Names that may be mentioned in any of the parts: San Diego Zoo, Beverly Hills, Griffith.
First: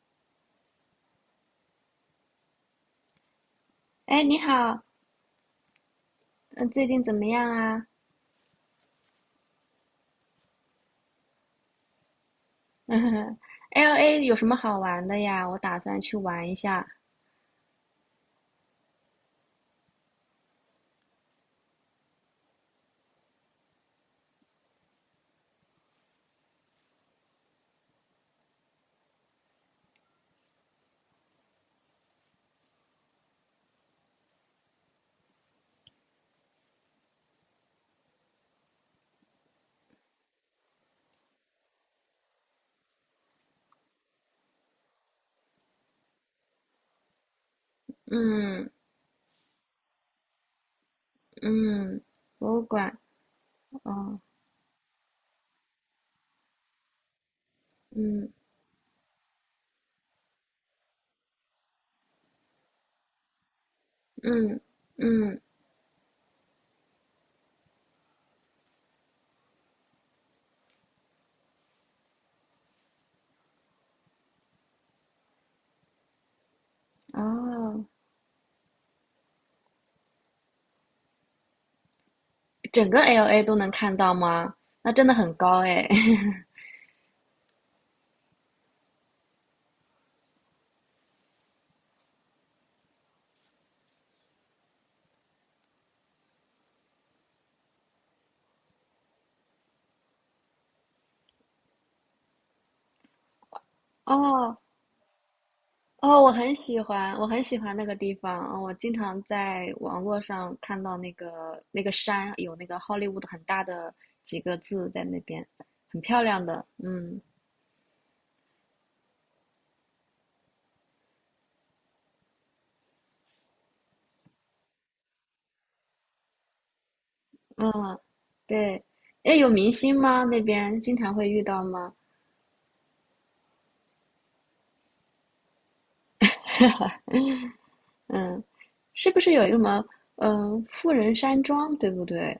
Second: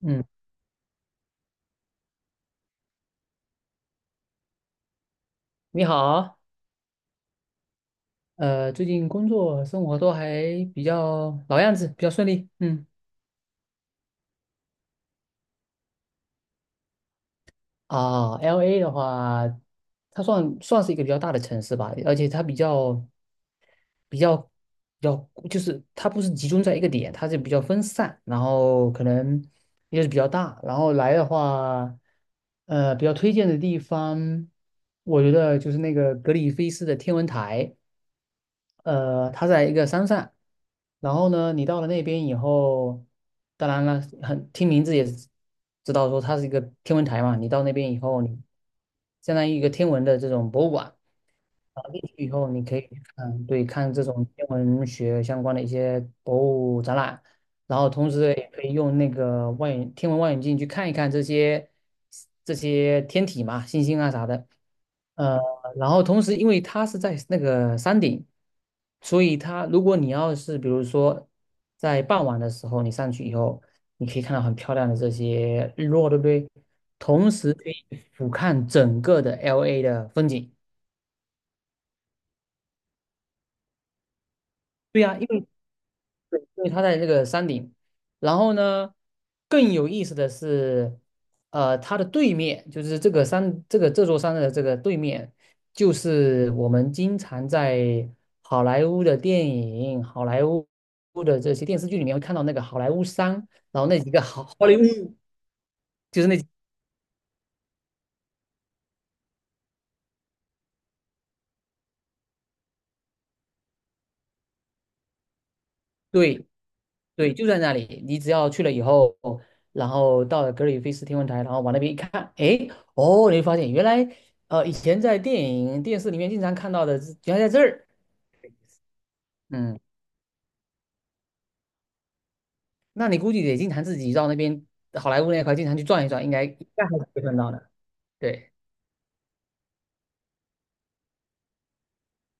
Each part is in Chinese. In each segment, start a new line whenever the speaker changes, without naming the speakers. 嗯，
哎，你好，
你好，
嗯，最近怎么样啊
最近工作生活都还比较老样子，比较顺利。嗯，
？LA 有什么好玩的呀？我打算去玩一下。
啊，LA 的话，它算是一个比较大的城市吧，而且它比较比较，就是它不是集中在一个点，它是比较分散，然后可能也是比较大。然后来的话，比较推荐的地方，我觉得就是那个格里菲斯的天文台。它在一个山上，然后呢，你到了那边以后，当然了，很听名字也知道说它是一个天文台嘛。你到那边以后，你
嗯
相当于一个天文的这种博物馆啊，
嗯，
进去以后
博物
你可以
馆，
去看，对，看这
哦，
种天文学相关的一些博物展览，然后同
嗯
时也可以用那个望远天文望远镜去看一看这些天体嘛，星星啊啥的。
嗯
呃，
嗯，
然后同时，因为它是在那个山顶，所以它如果你要是比如说在傍晚的时候你上去以后，你可以看到很漂亮的这些日落，对不对？同时可以
哦，
俯瞰整个的 LA 的风景。
整个 LA 都能看到吗？那
对
真的
呀，因
很
为
高哎。
对，因为它在这个山顶。然后呢，更有意思的是，它的对面就是这个山，这座山的这个对面，就是我们经常在好莱坞的电影、好莱坞的这些电视剧里面会看到那个好莱坞山，然后那几个好好
哦
莱坞，就
哦，
是
我
那几
很喜欢，我很喜欢那个地方。哦我经常在网络上看到那个那个山有那个好莱坞的很大的几个字在那边，很漂亮
对。
的。嗯。
对，就在那里。你只要去了以后，然后到了格里菲斯天文台，然后往那边一看，哎，哦，你会发现原来，以前在电影、电视里面经常看到的，原来在这儿。
嗯，对，哎，有明
嗯，
星吗？那边经常会遇到吗？
那你估计得经常自己到那边好莱坞那块经常去转一转，应该还是 会看到的。
嗯，
对，
是不是有一个什么，富人山庄，对不对？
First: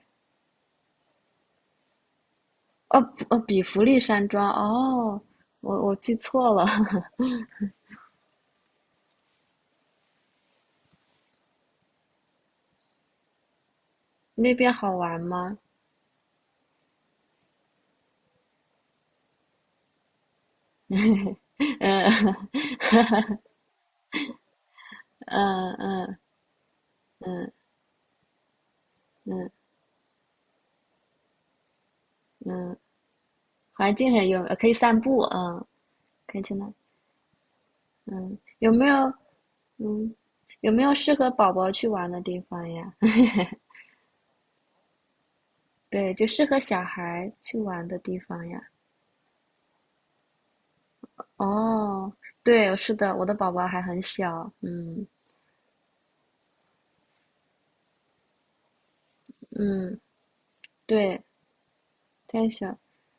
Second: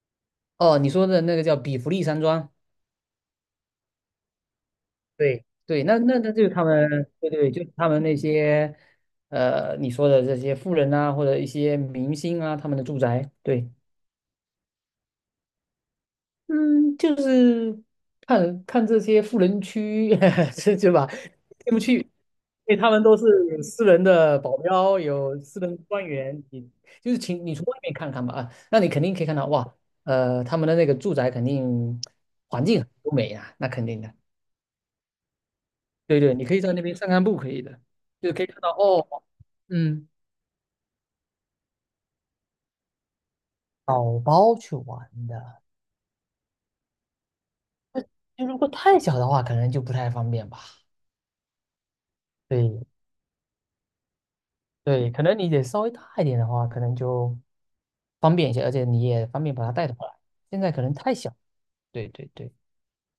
哦，你说的那个叫比弗利山庄。
哦，不哦，比弗利山庄，哦，
对对，
我
那
记
那那就是
错
他
了，
们，对对，就是他们那些，你说的这些富人啊，或者一些明星啊，他们的住宅。对。
那边好玩吗？
嗯，就是看看这些富人区，是 是吧？
嗯
进不去，因
嗯
为他们都是有私人的保镖，有私人官
嗯
员，你就是请
嗯
你从外面看看吧啊，那你肯定可以看到
嗯
哇，他们的那个住宅肯定环
嗯，
境很优美啊，那肯
环
定
境
的，
很优，可以散步，嗯，
对对，
可以
你可
去
以
那，
在那边散散步，可以的，就
嗯，
可以看到哦，嗯，
嗯，有没有适合宝宝去玩的地方呀？
宝宝去玩的，
对，就适合小孩去玩的地
那
方
如
呀。
果太小的话，可能就不太方便吧。
哦，对，
对，
是的，我的宝宝还很小，嗯
对，可能你得稍微大一点的话，可能就方便一些，而且你也方便把它带回
嗯，
来。现在可能太
对，
小。对对
太
对，
小。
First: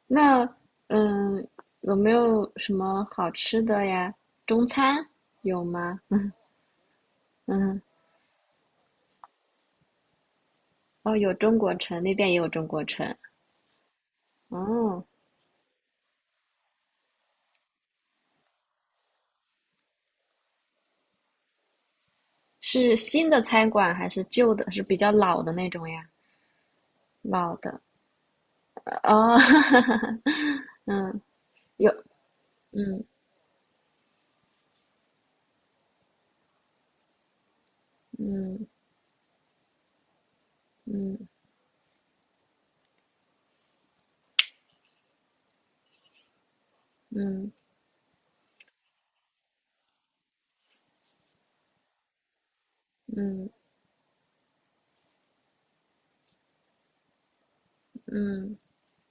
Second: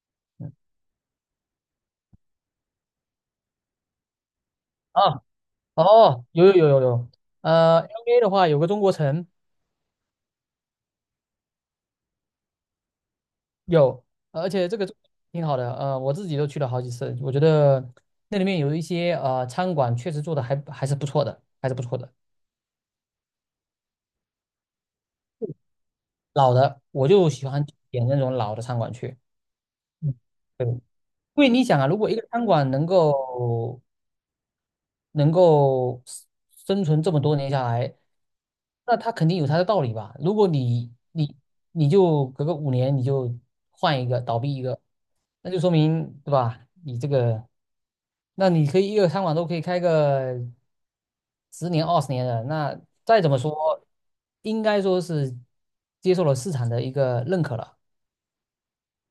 那
嗯
嗯，有没有什么好吃的呀？中餐
啊
有吗？
哦，有有有有有，
嗯，
LA 的话有个中国城
哦，有中国城，那边也有中国城。
有，而且这个
哦，
挺好的，我自己都去了好几次，我觉得那里面有一些餐馆确实做的还是不错的，还是不错的。
是新的餐馆还是旧的？是比较老的那种呀？
老的我就喜
老
欢
的，
点那种老的餐馆去。
哦，
嗯，对，因
嗯，
为你想啊，
有，
如果一个餐馆能
嗯
够能够 s- 生存这么多年下来，
嗯
那他肯定有他的道理吧？如果你
嗯
你你就隔个5年你就换一个倒闭一个，那就说明对吧？你这个，
嗯
那你可以一个餐馆都可以开个10年20年的，那再怎么
嗯
说，应该说是接受了市场的一个认可了。
嗯，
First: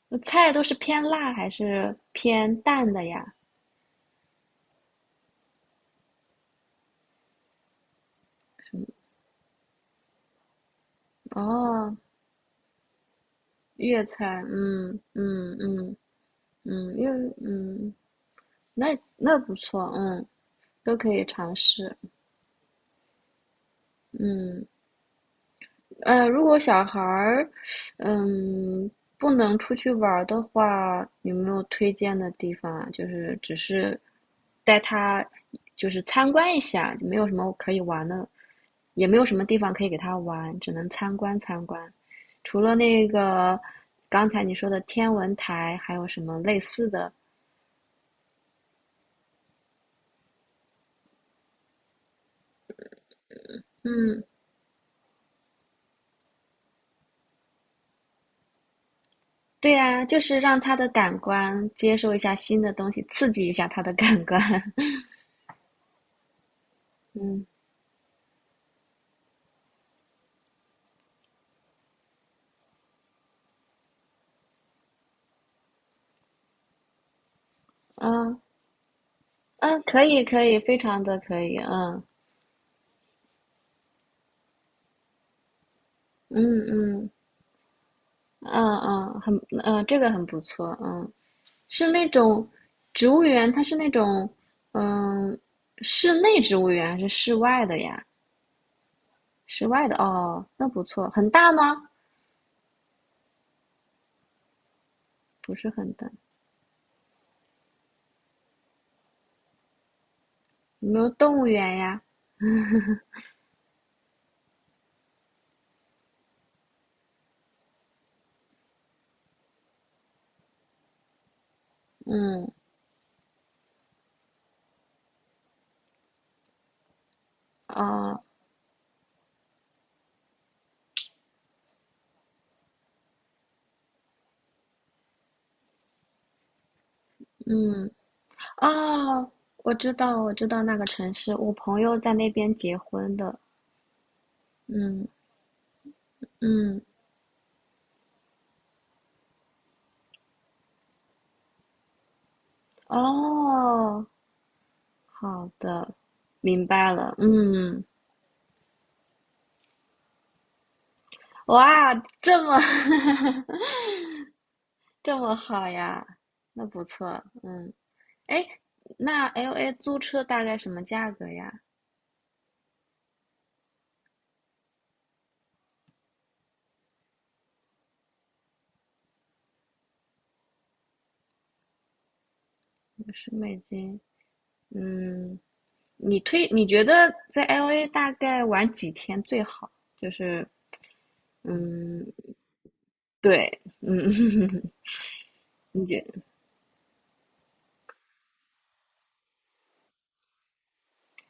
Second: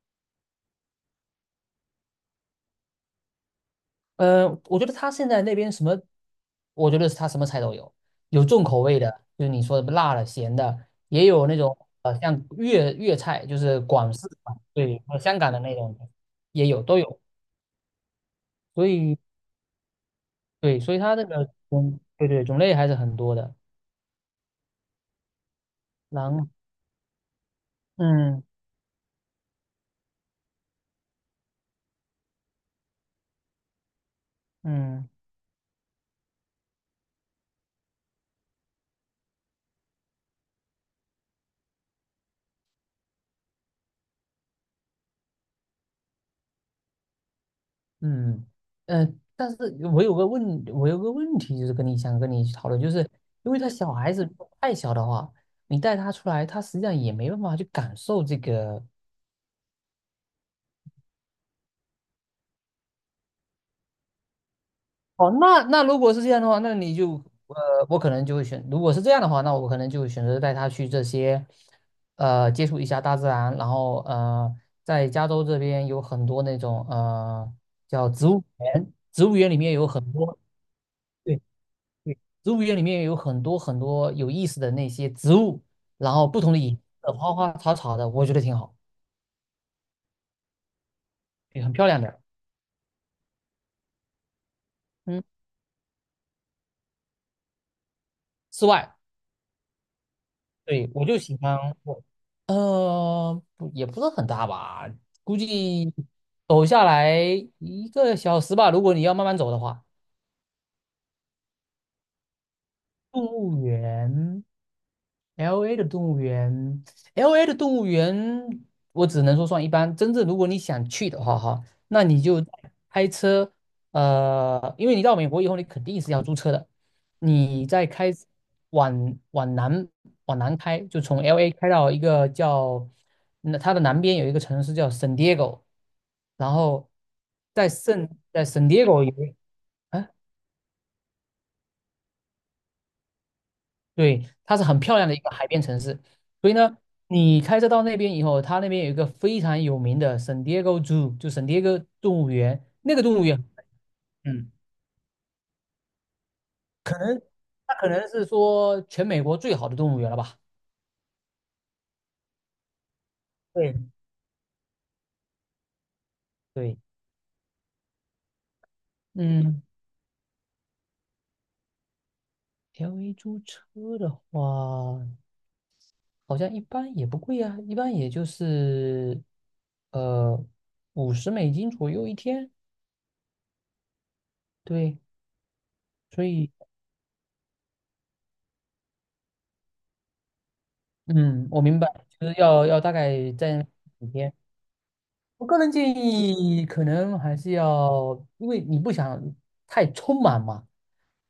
那菜都是偏辣还是偏淡的呀？
我觉得他现在那边什么，我觉得他什么菜都有，有重口味的，就是你说的辣的、咸的，也有那种
哦，
像粤菜，就是
粤
广式
菜，
嘛，
嗯
对，和香港
嗯
的那
嗯
种也有
嗯，
都有，
嗯，
所
那
以
那不错，嗯，
对，所
都
以
可
它
以
这个
尝试，
种对对，种类还是很多的。
嗯。如
然
果小孩儿，
嗯
嗯，不能出去玩儿的话，有没有推荐的地方啊？就是只是带
嗯。
他，就是参观一下，没有什么可以玩的，也没有什么地方可以给他玩，只能参观参观。除了那个刚才你说的天文台，还有什么类似的？
嗯，呃，但是我有个问题，就是想跟你去讨论，就是因为他小孩
嗯，
子太小的话，你带他出来，他实际上也没办法去感受这个。
对呀，就是让他的感官接受一下新的东西，刺激一下他的感官。
哦，那如果是这样的话，那你就
嗯
呃，我可能就会选，如果是这样的话，那我可能就会选择带他去这些，接触一下大自然，然后在加州这边有很多那种叫
啊，
植
嗯
物园，植物园里面
嗯，
有
可
很
以
多。
可以，非常的可
对。
以，嗯
对，植物园里面有很多很多有意思的那些植物，然后
嗯
不同的颜
嗯
色，花花草草的，我觉得挺好，
嗯嗯，这个很不错，嗯，
也很
是
漂亮
那
的。
种植物园，它是那种
嗯，
嗯室内植物园还是室外的呀？
室外，
室外的哦，那不
对，我
错，
就
很
喜
大
欢
吗？
我，呃，不也不是很大吧，估
不是很
计
大，
走下来一个小时吧，如果你要慢慢走的话。
有没有动物园呀？
动物园，LA 的动物园，LA 的动物园，我只能说算一般。真正如果你想去的话，哈，那你就
嗯
开车，因为你到美国以后，你肯定是要租车的。你再开
啊
往往南往南开，就从 LA 开到一个叫那它的南边有一个城市叫 San Diego，然后在
嗯
圣在 San Diego
哦，
有。
我知
啊
道我知道那个城市，我朋友在那边结婚的，
对，它是很漂
嗯
亮的一个海边城市，所以呢，
嗯
你开车到那边以后，它那边有一个非常有名的 San Diego Zoo，就 San Diego 动物园，那个动物园，
哦。
嗯，
好的，明白了。
它
嗯，
可能是说全美国最好的动物园了吧？
哇，这么
对
这么好呀，那
对，
不错。嗯，哎，那
嗯
LA 租车大概什么价格呀？
，LA 租车的话，好像一般也不贵啊，一般也就是呃50美金左右一天，
50美金。
对，
嗯，
所以
你觉得在 LA 大概玩几天最好？就是
嗯，我明白，
嗯，
就是要大概
对，
在几
嗯，
天。我个人
你
建
觉
议可能还是要，因为你不想太匆忙嘛，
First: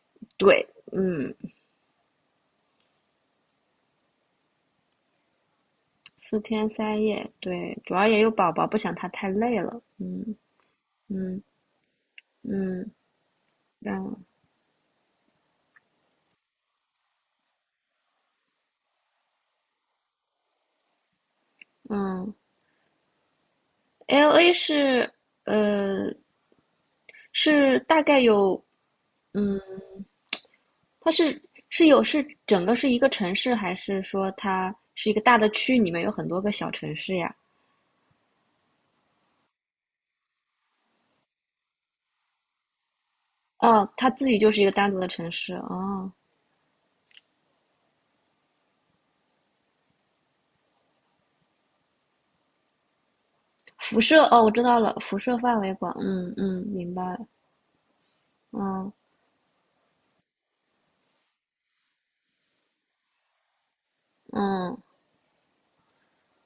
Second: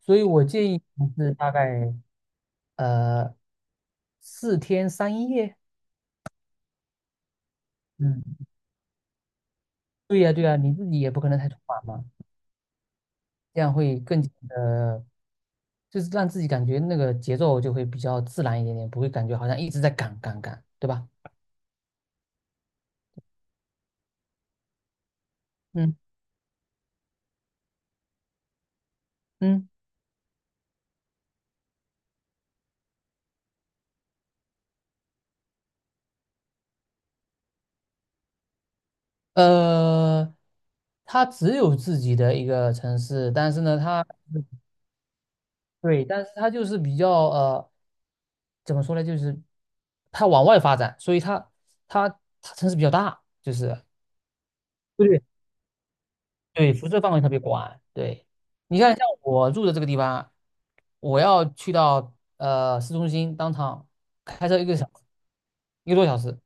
所以我
对，
建议
嗯，
是大概呃4天3夜。
4天3夜，对，主要也有
嗯，
宝宝，不想他太累了。
对呀
嗯
对呀，你自己也不可能
嗯
太匆忙嘛，
嗯，
这样会
然后
更加的，就是让自己感觉那个节奏就会比较自然一点点，不会感觉好像一直在赶赶赶，对吧？
嗯。LA
嗯
呃是大概有嗯，
嗯，
它是有是整个是一个城市，还是说它是一个大的区，里面有很多个小城市呀？
呃，它只有自己的一个城市，但是呢，
哦，它自己就是一个单独的城市
对，
哦。
但是它就是比较。怎么说呢，就是它往外发展，所以它它城市比较大，就是
辐射哦，我知道了，辐
对
射范围广，嗯嗯，
对，辐
明
射
白
范围
了，
特别广。对，你
嗯
看像我住的这个地方，我要去到市中心当场开车一个
嗯。
小时，一个多小时。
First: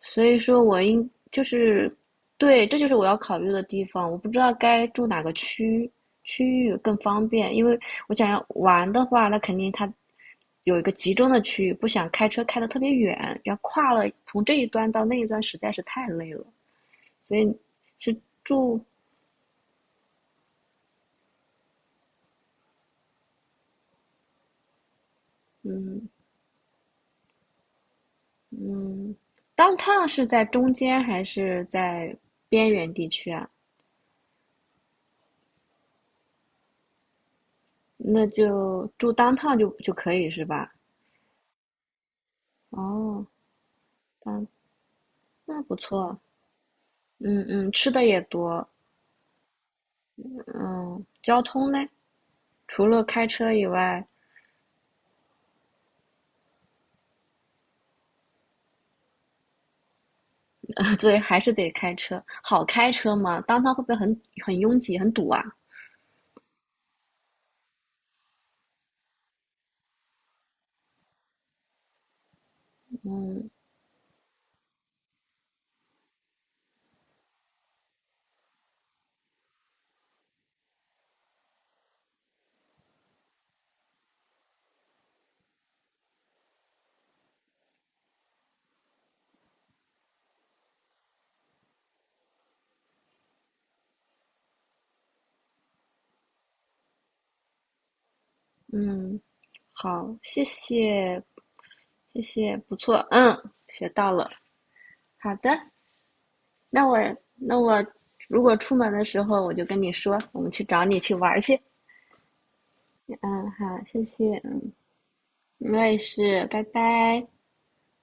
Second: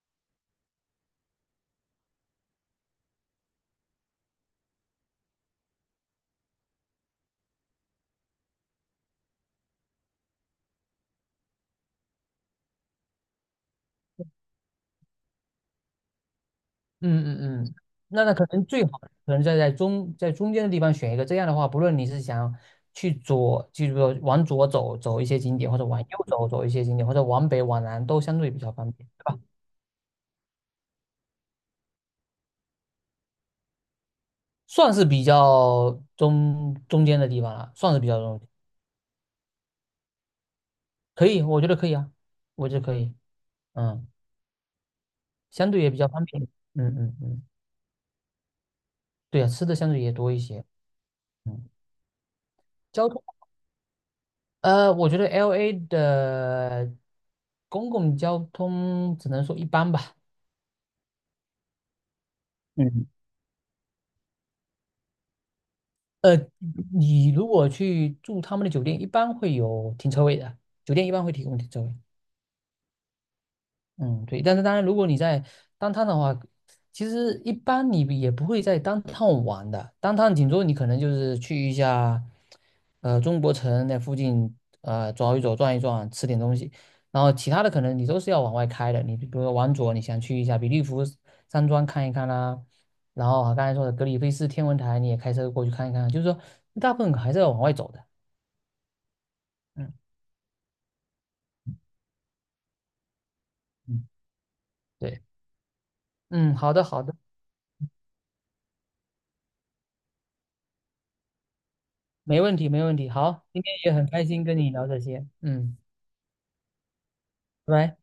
所以说就是，对，这就是我要考虑的地方。我不知道该住哪个区域更方便，因为我想要玩的话，那肯定它有一个集中的区域，不想开车开得特别远，要跨了从这一端到那一端实在是太累了。
嗯
所
嗯
以
嗯，
是
那可能
住，
最好可能在中间的地方选一个，这样的话，不论你是想去左，就是说往左走走一些景点，或者往右
嗯
走走一些景点，或者往北往南，都相对比较方便。
嗯
对吧？
当趟是在中间还是在边缘地区啊？
算是比较中间的地方了，算是比较
那
中间，
就住当趟就可以是吧？
可以，我觉得可以啊，我觉得可以，
哦，
嗯，
当那
相
不
对也比较
错。
方便，嗯嗯嗯，
嗯嗯，吃的也多。
对啊，吃的相对也多一些，
嗯，交
嗯，
通呢？除了
交通，
开车以外，
我觉得 LA 的公共交通只能说一般吧，
对，还是得开车。好开
嗯，
车吗？当他会不会很拥挤、很堵啊？
呃，你如果去住他们的酒店，一般会有停车位的，酒店一般会提供停车位，
嗯
嗯，对，但是当然，如果你在当趟的话，其实一般你也不会在当趟玩的。当趟顶多你可能就是去一下，中国城那附近，走一走，转一转，吃点东西。然后其他的可能你都是要往外开的。你比如说往左，你想去一下比利福山庄看一看啦、然后啊刚才说的格里菲斯天文台，你也开车过去看一看。就是说，大部分还是要往外走的。
嗯，
嗯
好，谢谢谢谢，不错，嗯，学
嗯，
到了。
对，
好的，
嗯，好
那
的
我
好的。
那我如果出门的时候，我就跟你说，我们去找你去玩儿去。
没问题，没问题。好，
嗯，
今天
好，
也
谢
很开
谢，
心跟你聊这些，
我
嗯，
也是，拜拜。
拜拜。